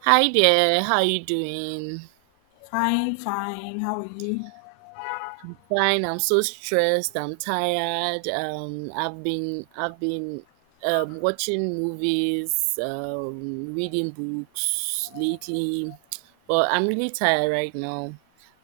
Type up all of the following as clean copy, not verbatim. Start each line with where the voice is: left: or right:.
right: Hi there, how you doing?
left: Fine, fine. How are you?
right: Fine, I'm so stressed, I'm tired. I've been watching movies, reading books lately, but I'm really tired right now.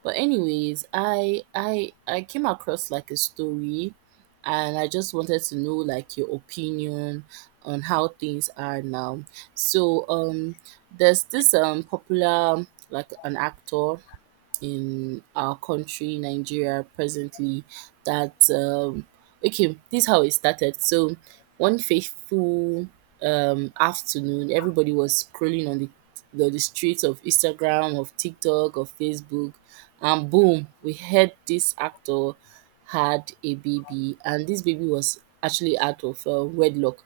right: But anyways, I came across like a story and I just wanted to know like your opinion on how things are now. So there's this popular like an actor in our country, Nigeria, presently that okay, this is how it started. So one faithful afternoon, everybody was scrolling on the streets of Instagram, of TikTok, of Facebook, and boom, we heard this actor had a baby, and this baby was actually out of wedlock,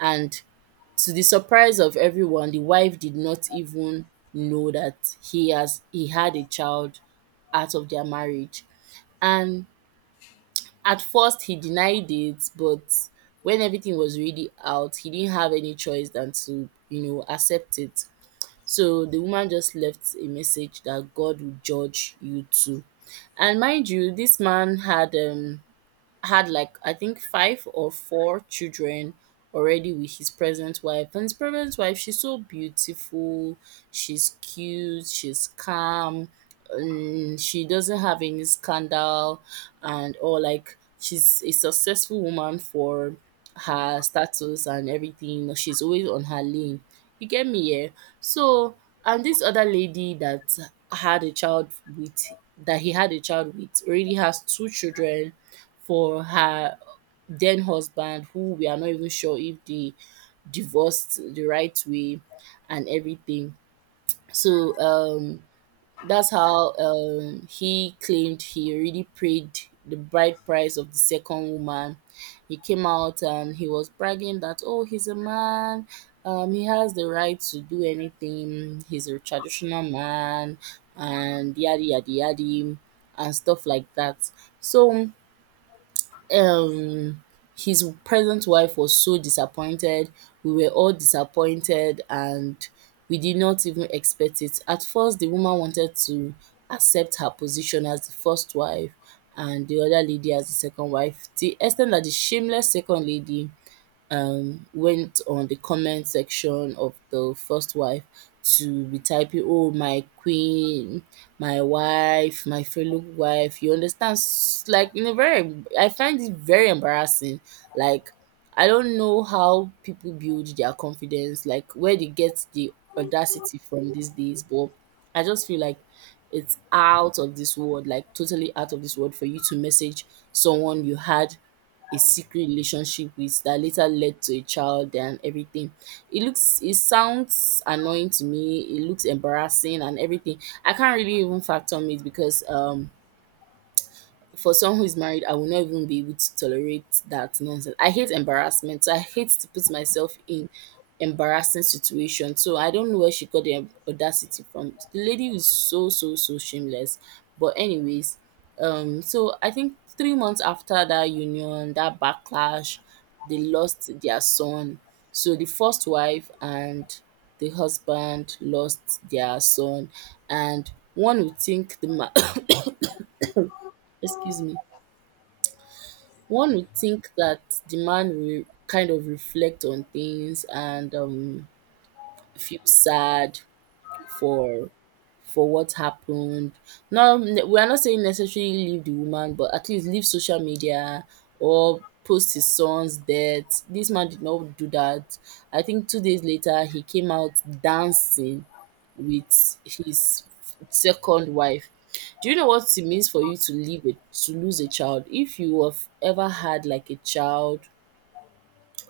right: and to the surprise of everyone, the wife did not even know that he had a child out of their marriage. And at first he denied it, but when everything was really out, he didn't have any choice than to, you know, accept it. So the woman just left a message that God will judge you too. And mind you, this man had like I think five or four children already with his present wife. And his present wife, she's so beautiful, she's cute, she's calm, she doesn't have any scandal and or like she's a successful woman for her status and everything. She's always on her lane. You get me, yeah? So and this other lady had a child with that he had a child with already has two children for her then husband who we are not even sure if they divorced the right way and everything. So that's how he claimed he already paid the bride price of the second woman. He came out and he was bragging that oh, he's a man, he has the right to do anything, he's a traditional man and yada yada yada and stuff like that. So um his present wife was so disappointed. We were all disappointed and we did not even expect it. At first, the woman wanted to accept her position as the first wife and the other lady as the second wife, to the extent that the shameless second lady went on the comment section of the first wife to be typing, oh, my queen, my wife, my fellow wife. You understand? Like, in a very, I find it very embarrassing. Like, I don't know how people build their confidence, like, where they get the audacity from these days, but I just feel like it's out of this world, like, totally out of this world for you to message someone you had a secret relationship with that later led to a child and everything. It looks it sounds annoying to me, it looks embarrassing and everything. I can't really even fathom it because for someone who is married, I will not even be able to tolerate that nonsense. I hate embarrassment. So I hate to put myself in embarrassing situation. So I don't know where she got the audacity from. The lady is so so so shameless. But anyways, I think 3 months after that union, that backlash, they lost their son. So the first wife and the husband lost their son, and one would think excuse me, one would think that the man will kind of reflect on things and, feel sad for for what happened. Now, we are not saying necessarily leave the woman, but at least leave social media or post his son's death. This man did not do that. I think 2 days later, he came out dancing with his second wife. Do you know what it means for you to leave it to lose a child? If you have ever had like a child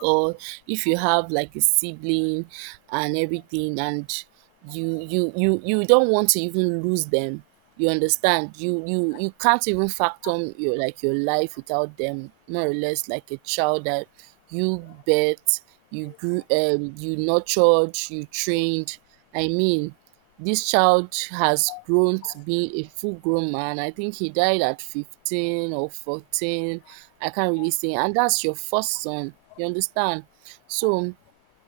right: or if you have like a sibling and everything, and you don't want to even lose them, you understand, you can't even factor your like your life without them, more or less like a child that you bet you grew, you nurtured, you trained, I mean, this child has grown to be a full grown man, I think he died at 15 or 14, I can't really say, and that's your first son, you understand? So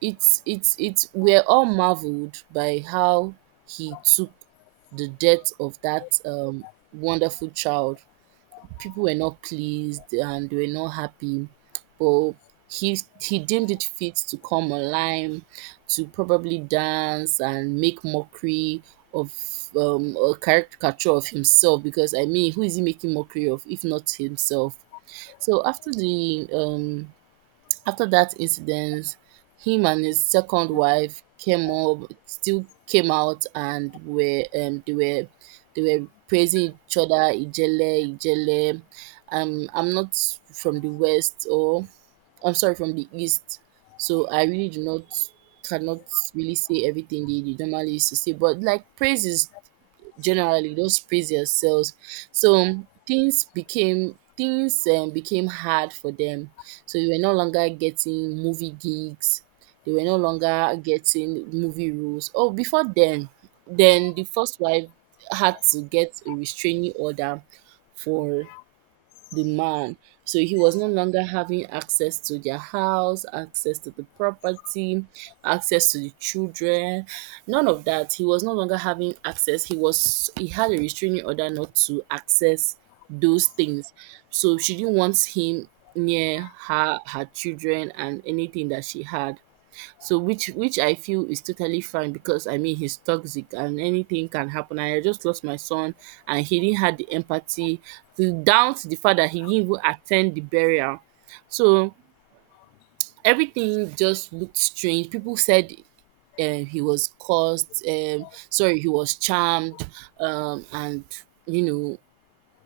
right: it's we're all marveled by how he took the death of that wonderful child. People were not pleased and they were not happy, but he deemed it fit to come online to probably dance and make mockery of, a caricature of himself, because I mean, who is he making mockery of if not himself? So after the um after that incident, him and his second wife came up still came out and were they were they were praising each other, Ijele, Ijele. I'm not from the west, or I'm sorry, from the east. So I really do not cannot really say everything they normally used to say. But like praise is generally those previous yourselves. So things became hard for them, so they were no longer getting movie gigs, they were no longer getting movie roles. Oh, before then the first wife had to get a restraining order for the man. So he was no longer having access to their house, access to the property, access to the children, none of that. He was no longer having access. He had a restraining order not to access those things. So she didn't want him near her children and anything that she had. So which I feel is totally fine, because I mean he's toxic and anything can happen. And I just lost my son and he didn't have the empathy, to down to the fact that he didn't even attend the burial. So everything just looked strange. People said, he was caused, sorry, he was charmed, and you know,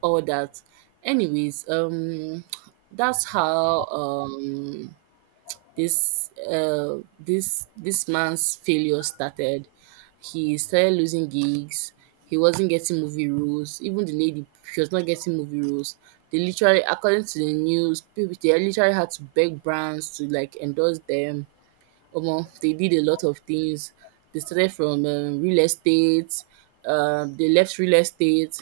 right: all that anyways, that's how, this man's failure started. He started losing gigs. He wasn't getting movie roles. Even the lady, she was not getting movie roles. They literally, according to the news, people, they literally had to beg brands to like endorse them. Omo, they did a lot of things. They started from, real estate. They left real estate.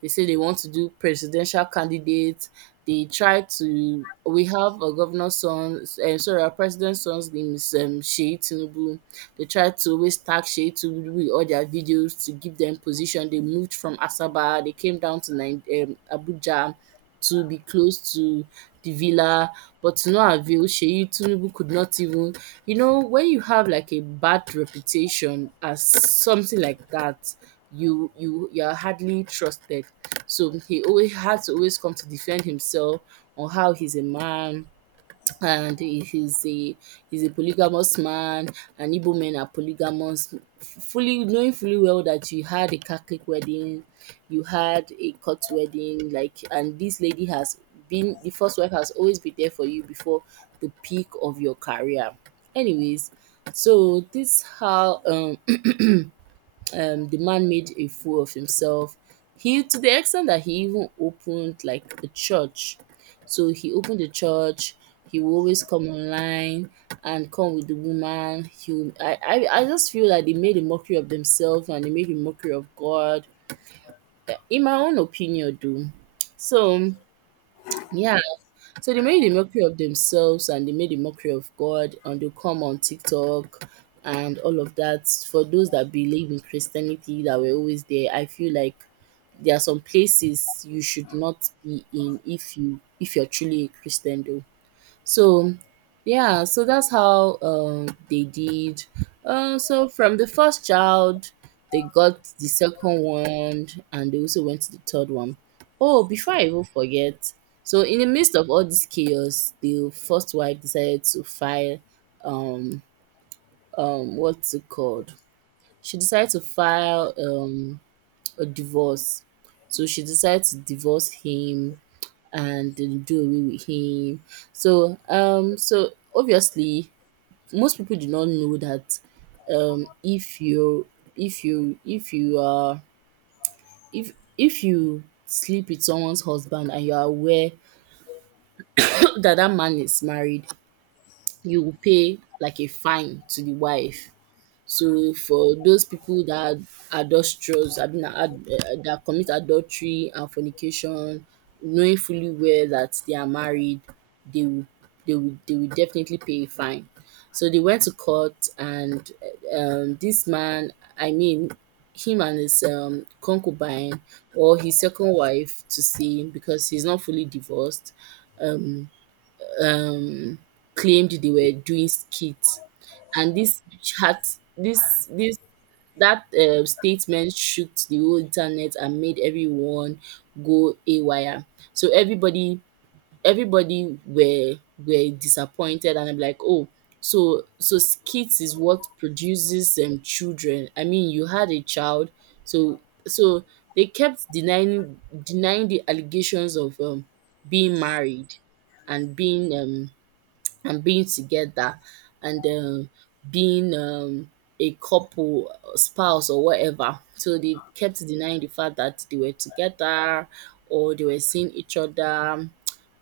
right: They say they want to do presidential candidates. They tried to. We have a governor's son. Sorry, our president's son's name is, Shei Tinubu. They tried to always tag Shei Tinubu with all their videos to give them position. They moved from Asaba. They came down to Abuja to be close to the villa, but to no avail, Seyi Tinubu could not even, you know, when you have like a bad reputation as something like that, you are hardly trusted. So he always had to always come to defend himself on how he's a man, and he's a polygamous man, and Igbo men are polygamous, fully knowing fully well that you had a Catholic wedding, you had a court wedding, like, and this lady has been the first wife has always been there for you before the peak of your career. Anyways, so this how the man made a fool of himself. He, to the extent that he even opened like a church. So he opened the church. He will always come online and come with the woman. He will, I just feel like they made a mockery of themselves and they made a mockery of God. In my own opinion, though. So yeah, so they made a mockery of themselves and they made a mockery of God and they come on TikTok and all of that. For those that believe in Christianity that were always there, I feel like there are some places you should not be in if you if you're truly a Christian though. So yeah, so that's how they did. So from the first child, they got the second one, and they also went to the third one. Oh, before I even forget, so in the midst of all this chaos, the first wife decided to file, um what's it called? She decided to file a divorce. So she decided to divorce him and they do away with him. So obviously most people do not know that um if you if you if you are if if you sleep with someone's husband and you are aware that that man is married, you will pay like a fine to the wife. So for those people that are adulterous, I mean, that commit adultery and fornication, knowing fully well that they are married, they will, they will definitely pay a fine. So they went to court, and this man, I mean, him and his concubine or his second wife to say because he's not fully divorced claimed they were doing skits and this chat this this That, statement shook the whole internet and made everyone go haywire. So everybody were disappointed and I'm like, "Oh, so skits is what produces children. I mean, you had a child." So so they kept denying the allegations of being married and being um and being together and being a couple, spouse, or whatever. So they kept denying the fact that they were together or they were seeing each other.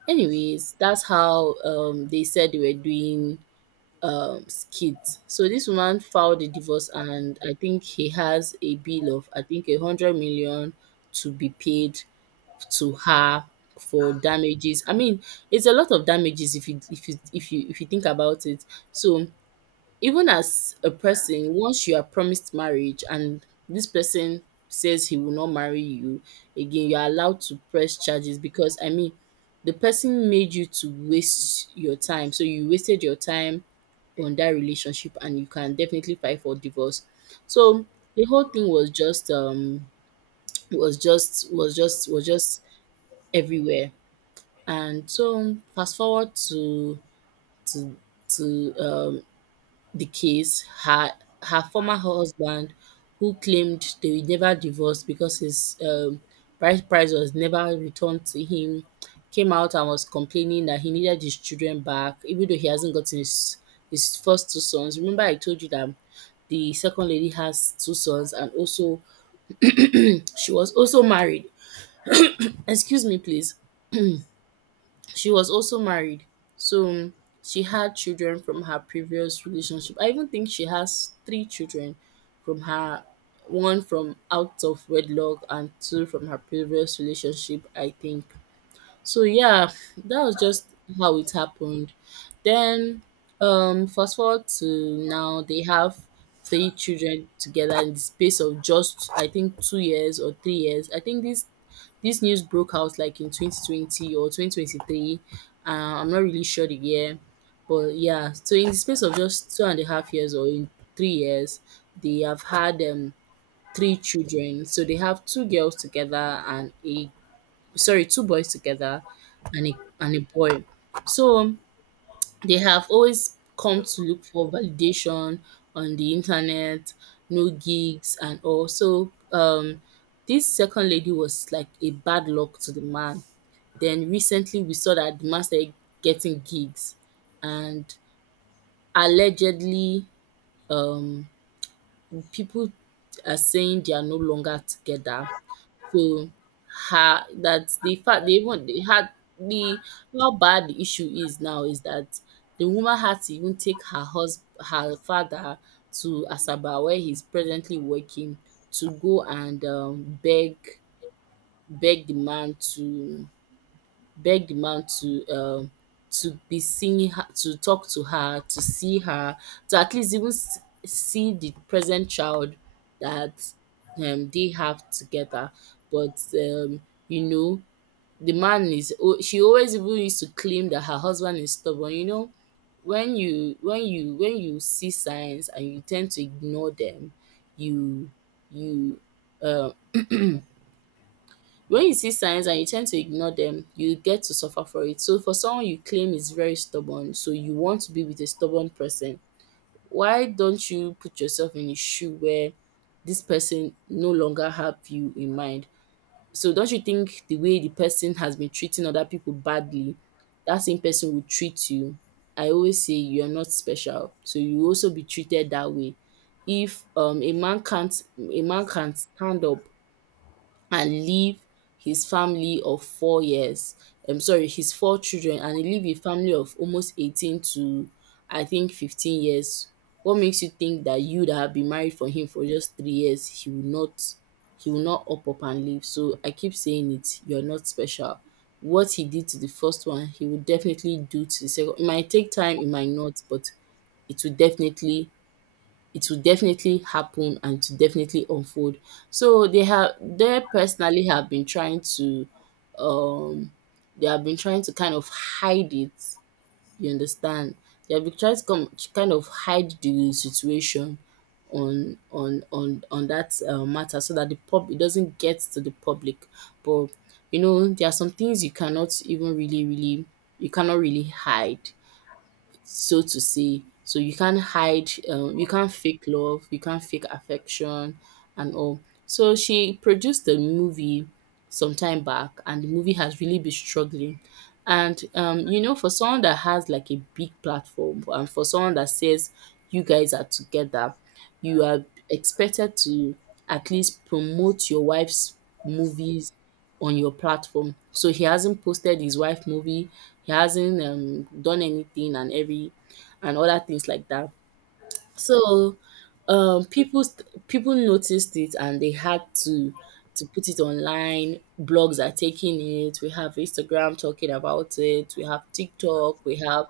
right: Anyways, that's how they said they were doing skits. So this woman filed a divorce, and I think he has a bill of I think 100 million to be paid to her for damages. I mean, it's a lot of damages if you think about it. So even as a person, once you are promised marriage and this person says he will not marry you again, you are allowed to press charges because I mean the person made you to waste your time. So you wasted your time on that relationship and you can definitely fight for divorce. So the whole thing was just was just everywhere. And so fast forward to to the case, her former husband who claimed they will never divorce because his bride price was never returned to him came out and was complaining that he needed his children back even though he hasn't gotten his first 2 sons. Remember I told you that the second lady has 2 sons and also she was also married. Excuse me please. She was also married, so she had children from her previous relationship. I even think she has 3 children from her one from out of wedlock and 2 from her previous relationship, I think. So yeah, that was just how it happened. Then fast forward to now they have 3 children together in the space of just I think 2 years or 3 years. I think these this news broke out like in 2020 or 2023. I'm not really sure the year, but yeah. So in the space of just two and a half years or in 3 years, they have had 3 children. So they have two girls together and a sorry two boys together and a boy. So they have always come to look for validation on the internet, no gigs and all. So this second lady was like a bad luck to the man. Then recently we saw that the man started getting gigs and allegedly um people are saying they are no longer together so, her that the fact they even they had the how bad the issue is now is that the woman had to even take her father to Asaba where he's presently working to go and beg the man to begged the man to be seeing her, to talk to her, to see her, to at least even see the present child that they have together. But you know, the man is. O- She always even used to claim that her husband is stubborn. You know, when you see signs and you tend to ignore them, you you um when you see signs and you tend to ignore them, you get to suffer for it. So for someone you claim is very stubborn, so you want to be with a stubborn person, why don't you put yourself in a shoe where this person no longer have you in mind? So don't you think the way the person has been treating other people badly, that same person will treat you? I always say you're not special, so you will also be treated that way. If a man can't stand up and leave his family of 4 years sorry his four children and he leave a family of almost 18 to I think 15 years. What makes you think that you that have been married for him for just 3 years he will not up and leave. So I keep saying it, you're not special. What he did to the first one he will definitely do to the second. It might take time, it might not, but it will definitely it will definitely happen and to definitely unfold. So they personally have been trying to um they have been trying to kind of hide it, you understand? They have been trying to come to kind of hide the situation on that matter so that the pub it doesn't get to the public. But you know, there are some things you cannot even really you cannot really hide so to say. So you can't hide, you can't fake love, you can't fake affection, and all. So she produced the movie some time back, and the movie has really been struggling. And you know, for someone that has like a big platform, and for someone that says you guys are together, you are expected to at least promote your wife's movies on your platform. So he hasn't posted his wife movie, he hasn't done anything and every and other things like that. So people noticed it and they had to put it online. Blogs are taking it. We have Instagram talking about it. We have TikTok. We have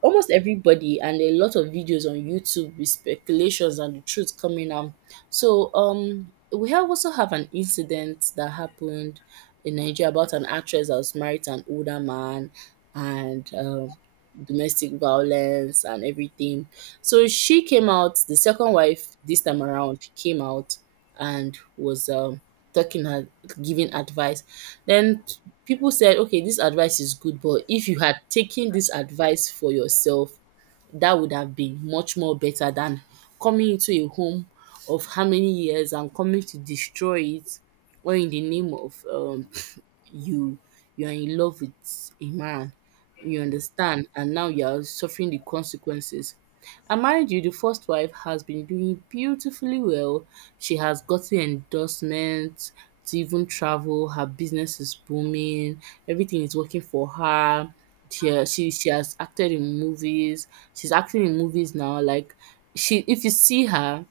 right: almost everybody and a lot of videos on YouTube with speculations and the truth coming out. So we have also have an incident that happened in Nigeria about an actress that was married to an older man, and domestic violence and everything. So she came out, the second wife this time around came out and was talking, giving advice. Then people said, okay, this advice is good, but if you had taken this advice for yourself, that would have been much more better than coming into a home of how many years and coming to destroy it or in the name of you you are in love with a man you understand and now you are suffering the consequences and mind you, the first wife has been doing beautifully well. She has gotten endorsements to even travel. Her business is booming. Everything is working for her. She has acted in movies. She's acting in movies now. Like if you see her,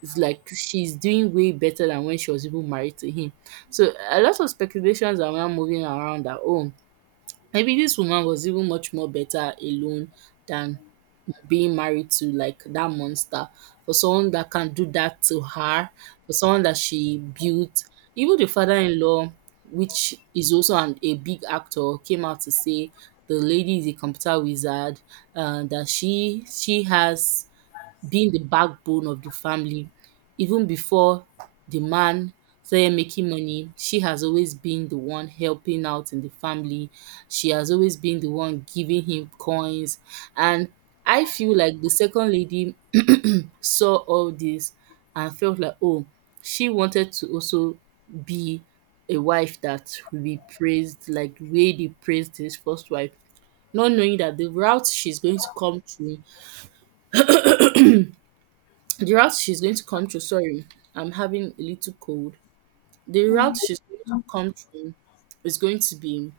right: it's like she's doing way better than when she was even married to him. So a lot of speculations are now moving around that oh, maybe this woman was even much more better alone than being married to like that monster, for someone that can do that to her, for someone that she built. Even the father-in-law, which is also a big actor, came out to say the lady is a computer wizard, that she has being the backbone of the family. Even before the man started making money, she has always been the one helping out in the family. She has always been the one giving him coins. And I feel like the second lady saw all this and felt like, oh, she wanted to also be a wife that will be praised like the way they praised this first wife, not knowing that The route she's going to come through, sorry, I'm having a little cold. The route she's going to come through is going to be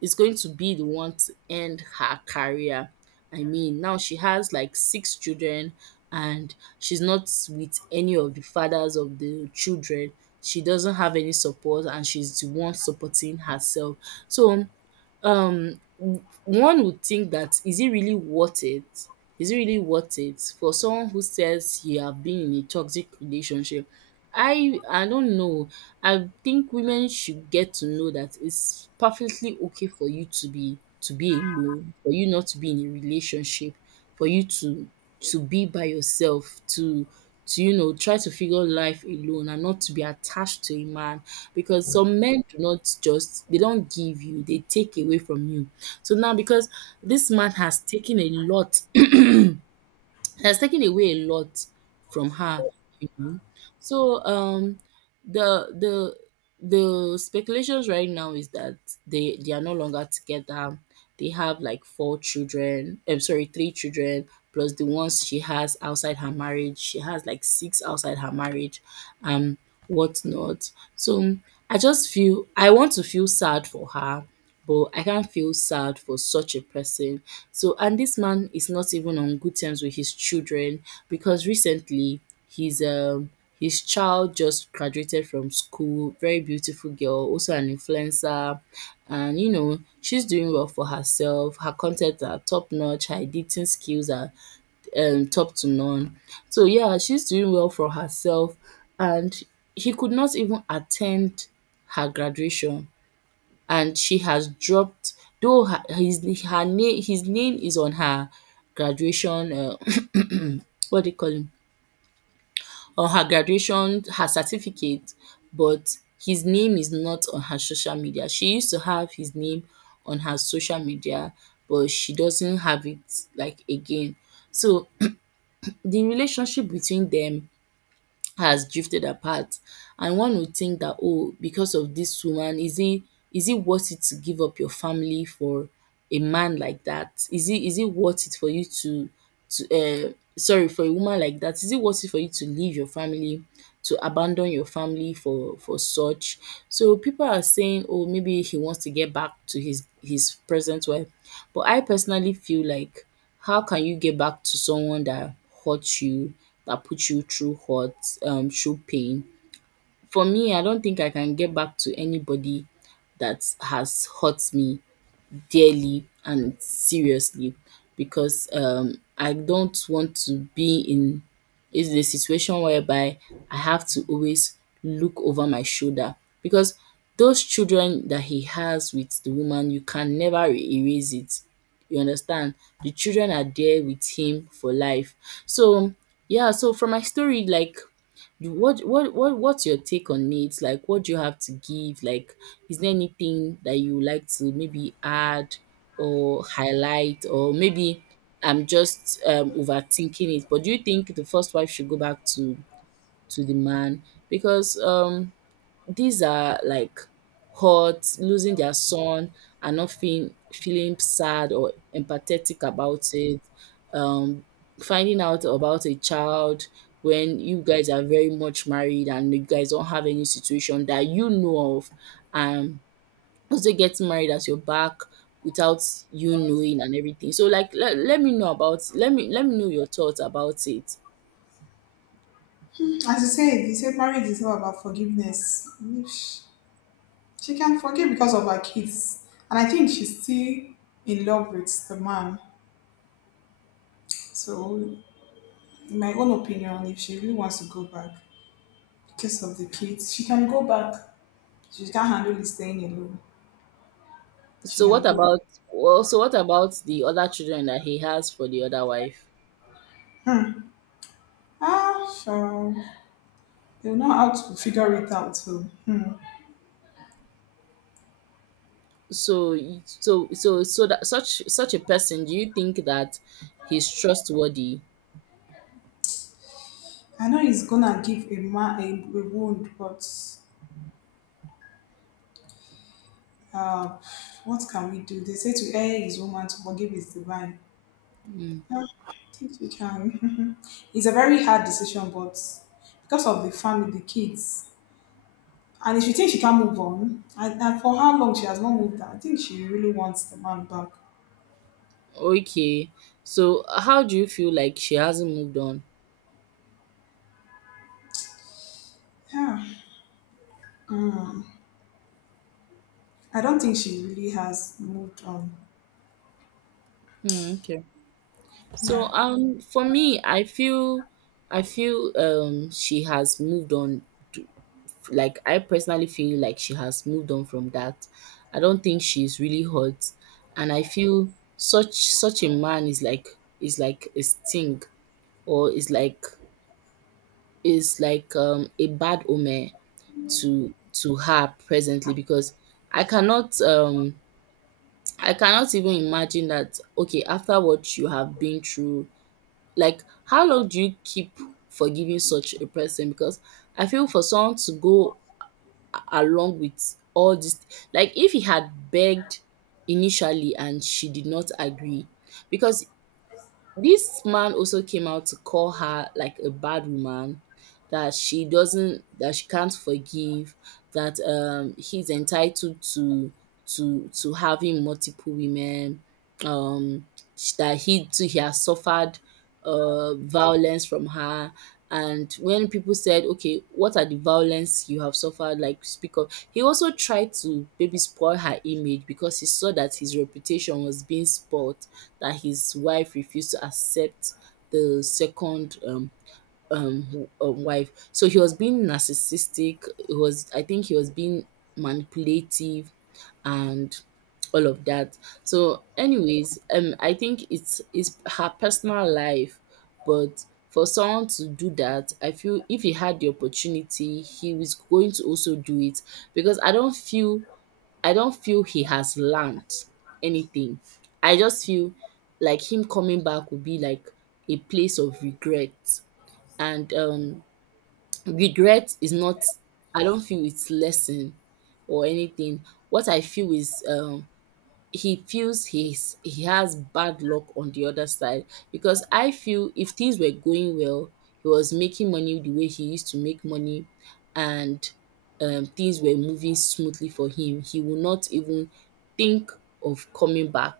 right: the one to end her career. I mean, now she has like 6 children and she's not with any of the fathers of the children. She doesn't have any support and she's the one supporting herself. So one would think that is it really worth it? Is it really worth it for someone who says you have been in a toxic relationship? I don't know. I think women should get to know that it's perfectly okay for you to be alone, for you not to be in a relationship, for you to be by yourself, to you know try to figure life alone and not to be attached to a man because some men do not just they don't give you, they take away from you. So now because this man has taken a lot, has taken away a lot from her, you know. So the the the speculations right now is that they are no longer together. They have like 4 children. I'm sorry, 3 children plus the ones she has outside her marriage. She has like six outside her marriage. Um whatnot. So I just feel I want to feel sad for her, but I can't feel sad for such a person. So and this man is not even on good terms with his children because recently his his child just graduated from school, very beautiful girl, also an influencer, and she's doing well for herself. Her content are top notch, her editing skills are top to none. So yeah, she's doing well for herself and he could not even attend her graduation, and she has dropped though her his her name his name is on her graduation what do you call him, on her graduation her certificate, but his name is not on her social media. She used to have his name on her social media but she doesn't have it like again. So the relationship between them has drifted apart, and one would think that, oh, because of this woman, is it, is it worth it to give up your family for a man like that? Is it, is it worth it for you to to uh sorry, for a woman like that, is it worth it for you to leave your family, to abandon your family for such? So people are saying, oh, maybe he wants to get back to his present wife, but I personally feel like, how can you get back to someone that hurt you, that put you through hurt, through pain? For me, I don't think I can get back to anybody that has hurt me dearly and seriously, because I don't want to be in, is the situation whereby I have to always look over my shoulder, because those children that he has with the woman, you can never erase it. You understand? The children are there with him for life. So yeah, so from my story, like, you what what's your take on it? Like, what do you have to give? Like, is there anything that you would like to maybe add or highlight, or maybe I'm just overthinking it? But do you think the first wife should go back to the man? Because these are like hurt, losing their son, and not feeling sad or empathetic about it. Um, finding out about a child when you guys are very much married and you guys don't have any situation that you know of, and also getting married at your back without you knowing and everything. So like, let me know about, let me know your thoughts about it.
left: As you said marriage is all about forgiveness. If she can forgive because of her kids. And I think she's still in love with the man. So, in my own opinion, if she really wants to go back because of the kids, she can go back. She can't handle it staying alone. She
right: So
left: can
right: what
left: go.
right: about, well, so what about the other children that he has for the other wife?
left: Ah, sure. They'll know how to figure it out. So, hmm.
right: So that, such a person, do you think that he's trustworthy?
left: I know it's gonna give a man a wound, but Uh, what can we do? They say to err is human, to forgive is divine. I think we can. It's a very hard decision, but because of the family, the kids, and if she thinks she can move on, and for how long she has not moved on, I think she really wants the man back.
right: Okay. So how do you feel like she hasn't moved on?
left: Yeah, I don't think she really has moved on.
right: Hmm, okay. So
left: Yeah.
right: for me, I feel, I feel she has moved on to- like I personally feel like she has moved on from that. I don't think she's really hurt, and I feel such a man is like, is like a sting, or is like, is like a bad omen to her presently, because I cannot um I cannot even imagine that, okay, after what you have been through, like how long do you keep forgiving such a person? Because I feel for someone to go along with all this, like if he had begged initially and she did not agree, because this man also came out to call her like a bad woman, that she can't forgive, that he's entitled to having multiple women. Um that he has suffered violence from her, and when people said, okay, what are the violence you have suffered, like speak up, he also tried to maybe spoil her image because he saw that his reputation was being spoiled, that his wife refused to accept the second wife. So he was being narcissistic. It was, I think he was being manipulative and all of that. So anyways, I think it's her personal life, but for someone to do that, I feel if he had the opportunity he was going to also do it, because I don't feel he has learned anything. I just feel like him coming back would be like a place of regret, and regret is not, I don't feel it's lesson or anything. What I feel is, he feels he has bad luck on the other side, because I feel if things were going well, he was making money the way he used to make money, and things were moving smoothly for him, he will not even think of coming back.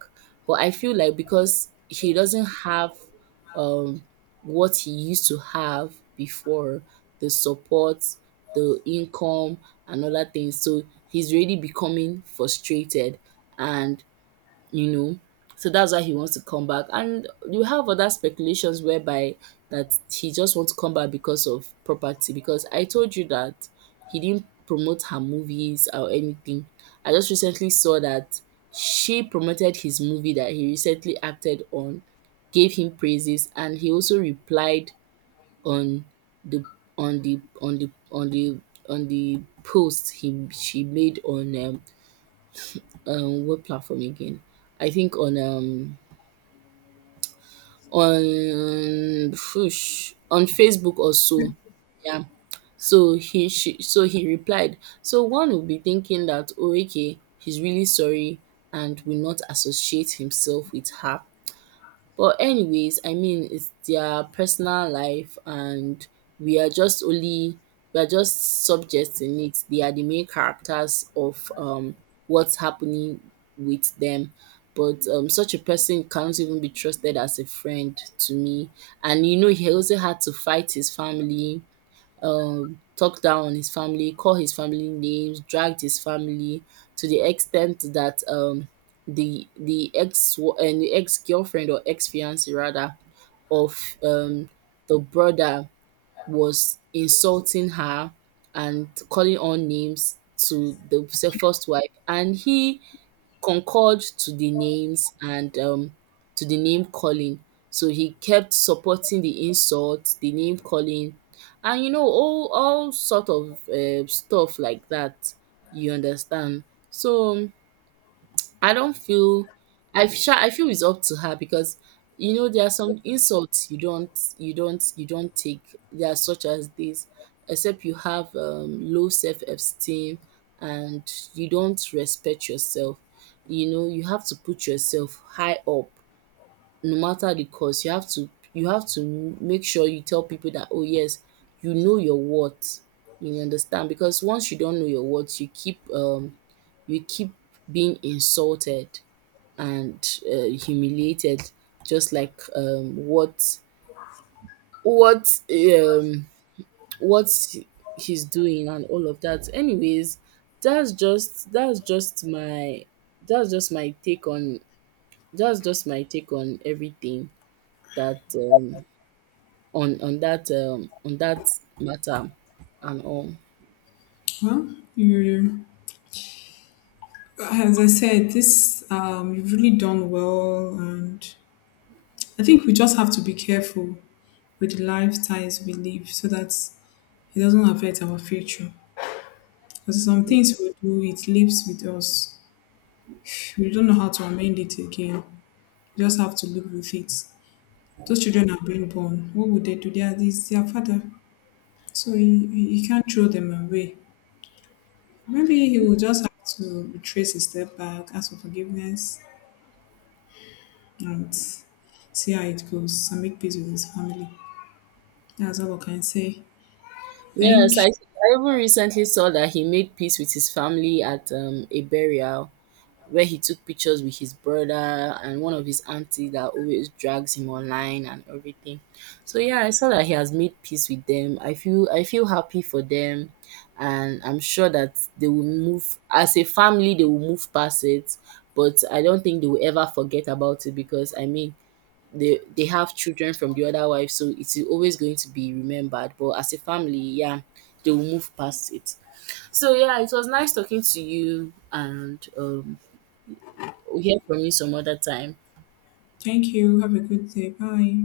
right: But I feel like because he doesn't have, um, what he used to have before, the support, the income, and other things, so he's really becoming frustrated, and you know. So that's why he wants to come back. And you have other speculations whereby that he just wants to come back because of property. Because I told you that he didn't promote her movies or anything. I just recently saw that she promoted his movie that he recently acted on, gave him praises, and he also replied on the on the on the on the on the post he she made on what platform again? I think on on Facebook or so. Yeah. So he she so he replied. So one would be thinking that, oh, okay, he's really sorry and will not associate himself with her. But anyways, I mean, it's their personal life, and we are just only we are just subjects in it. They are the main characters of what's happening with them. But such a person cannot even be trusted as a friend to me. And you know, he also had to fight his family, talk down on his family, call his family names, dragged his family to the extent that the ex and the ex girlfriend, or ex fiance rather, of the brother was insulting her and calling on names to the first wife, and he concurred to the names and, to the name calling. So he kept supporting the insults, the name calling, and you know, all sort of stuff like that. You understand? So I don't feel I feel I feel it's up to her because you know there are some insults you don't you don't you don't take. There are such as this, except you have low self esteem and you don't respect yourself. You know you have to put yourself high up no matter the cost. You have to, make sure you tell people that, oh yes, you know your worth. You understand, because once you don't know your worth, you keep you keep being insulted and, humiliated, just like what um, what he's doing and all of that. Anyways, that's just that's just my that's just my take on that's just my take on everything, that on that on that matter and all.
left: Well, you, as I said, this you've really done well, and I think we just have to be careful with the lifestyles we live, so that it doesn't affect our future. Because some things we do, it lives with us. We don't know how to amend it again. We just have to live with it. Those children are being born. What would they do? They are this, their father. So he can't throw them away. Maybe he will just have to retrace his step back, ask for forgiveness, and see how it goes and make peace with his family. That's all I can say.
right: Yes, I
left: Thank,
right: even recently saw that he made peace with his family at a burial, where he took pictures with his brother and one of his aunties that always drags him online and everything. So yeah, I saw that he has made peace with them. I feel, happy for them, and I'm sure that they will move as a family, they will move past it, but I don't think they will ever forget about it, because I mean they have children from the other wife, so it's always going to be remembered. But as a family, yeah, they will move past it. So yeah, it was nice talking to you, and we hear from you some other time.
left: thank you. Have a good day. Bye.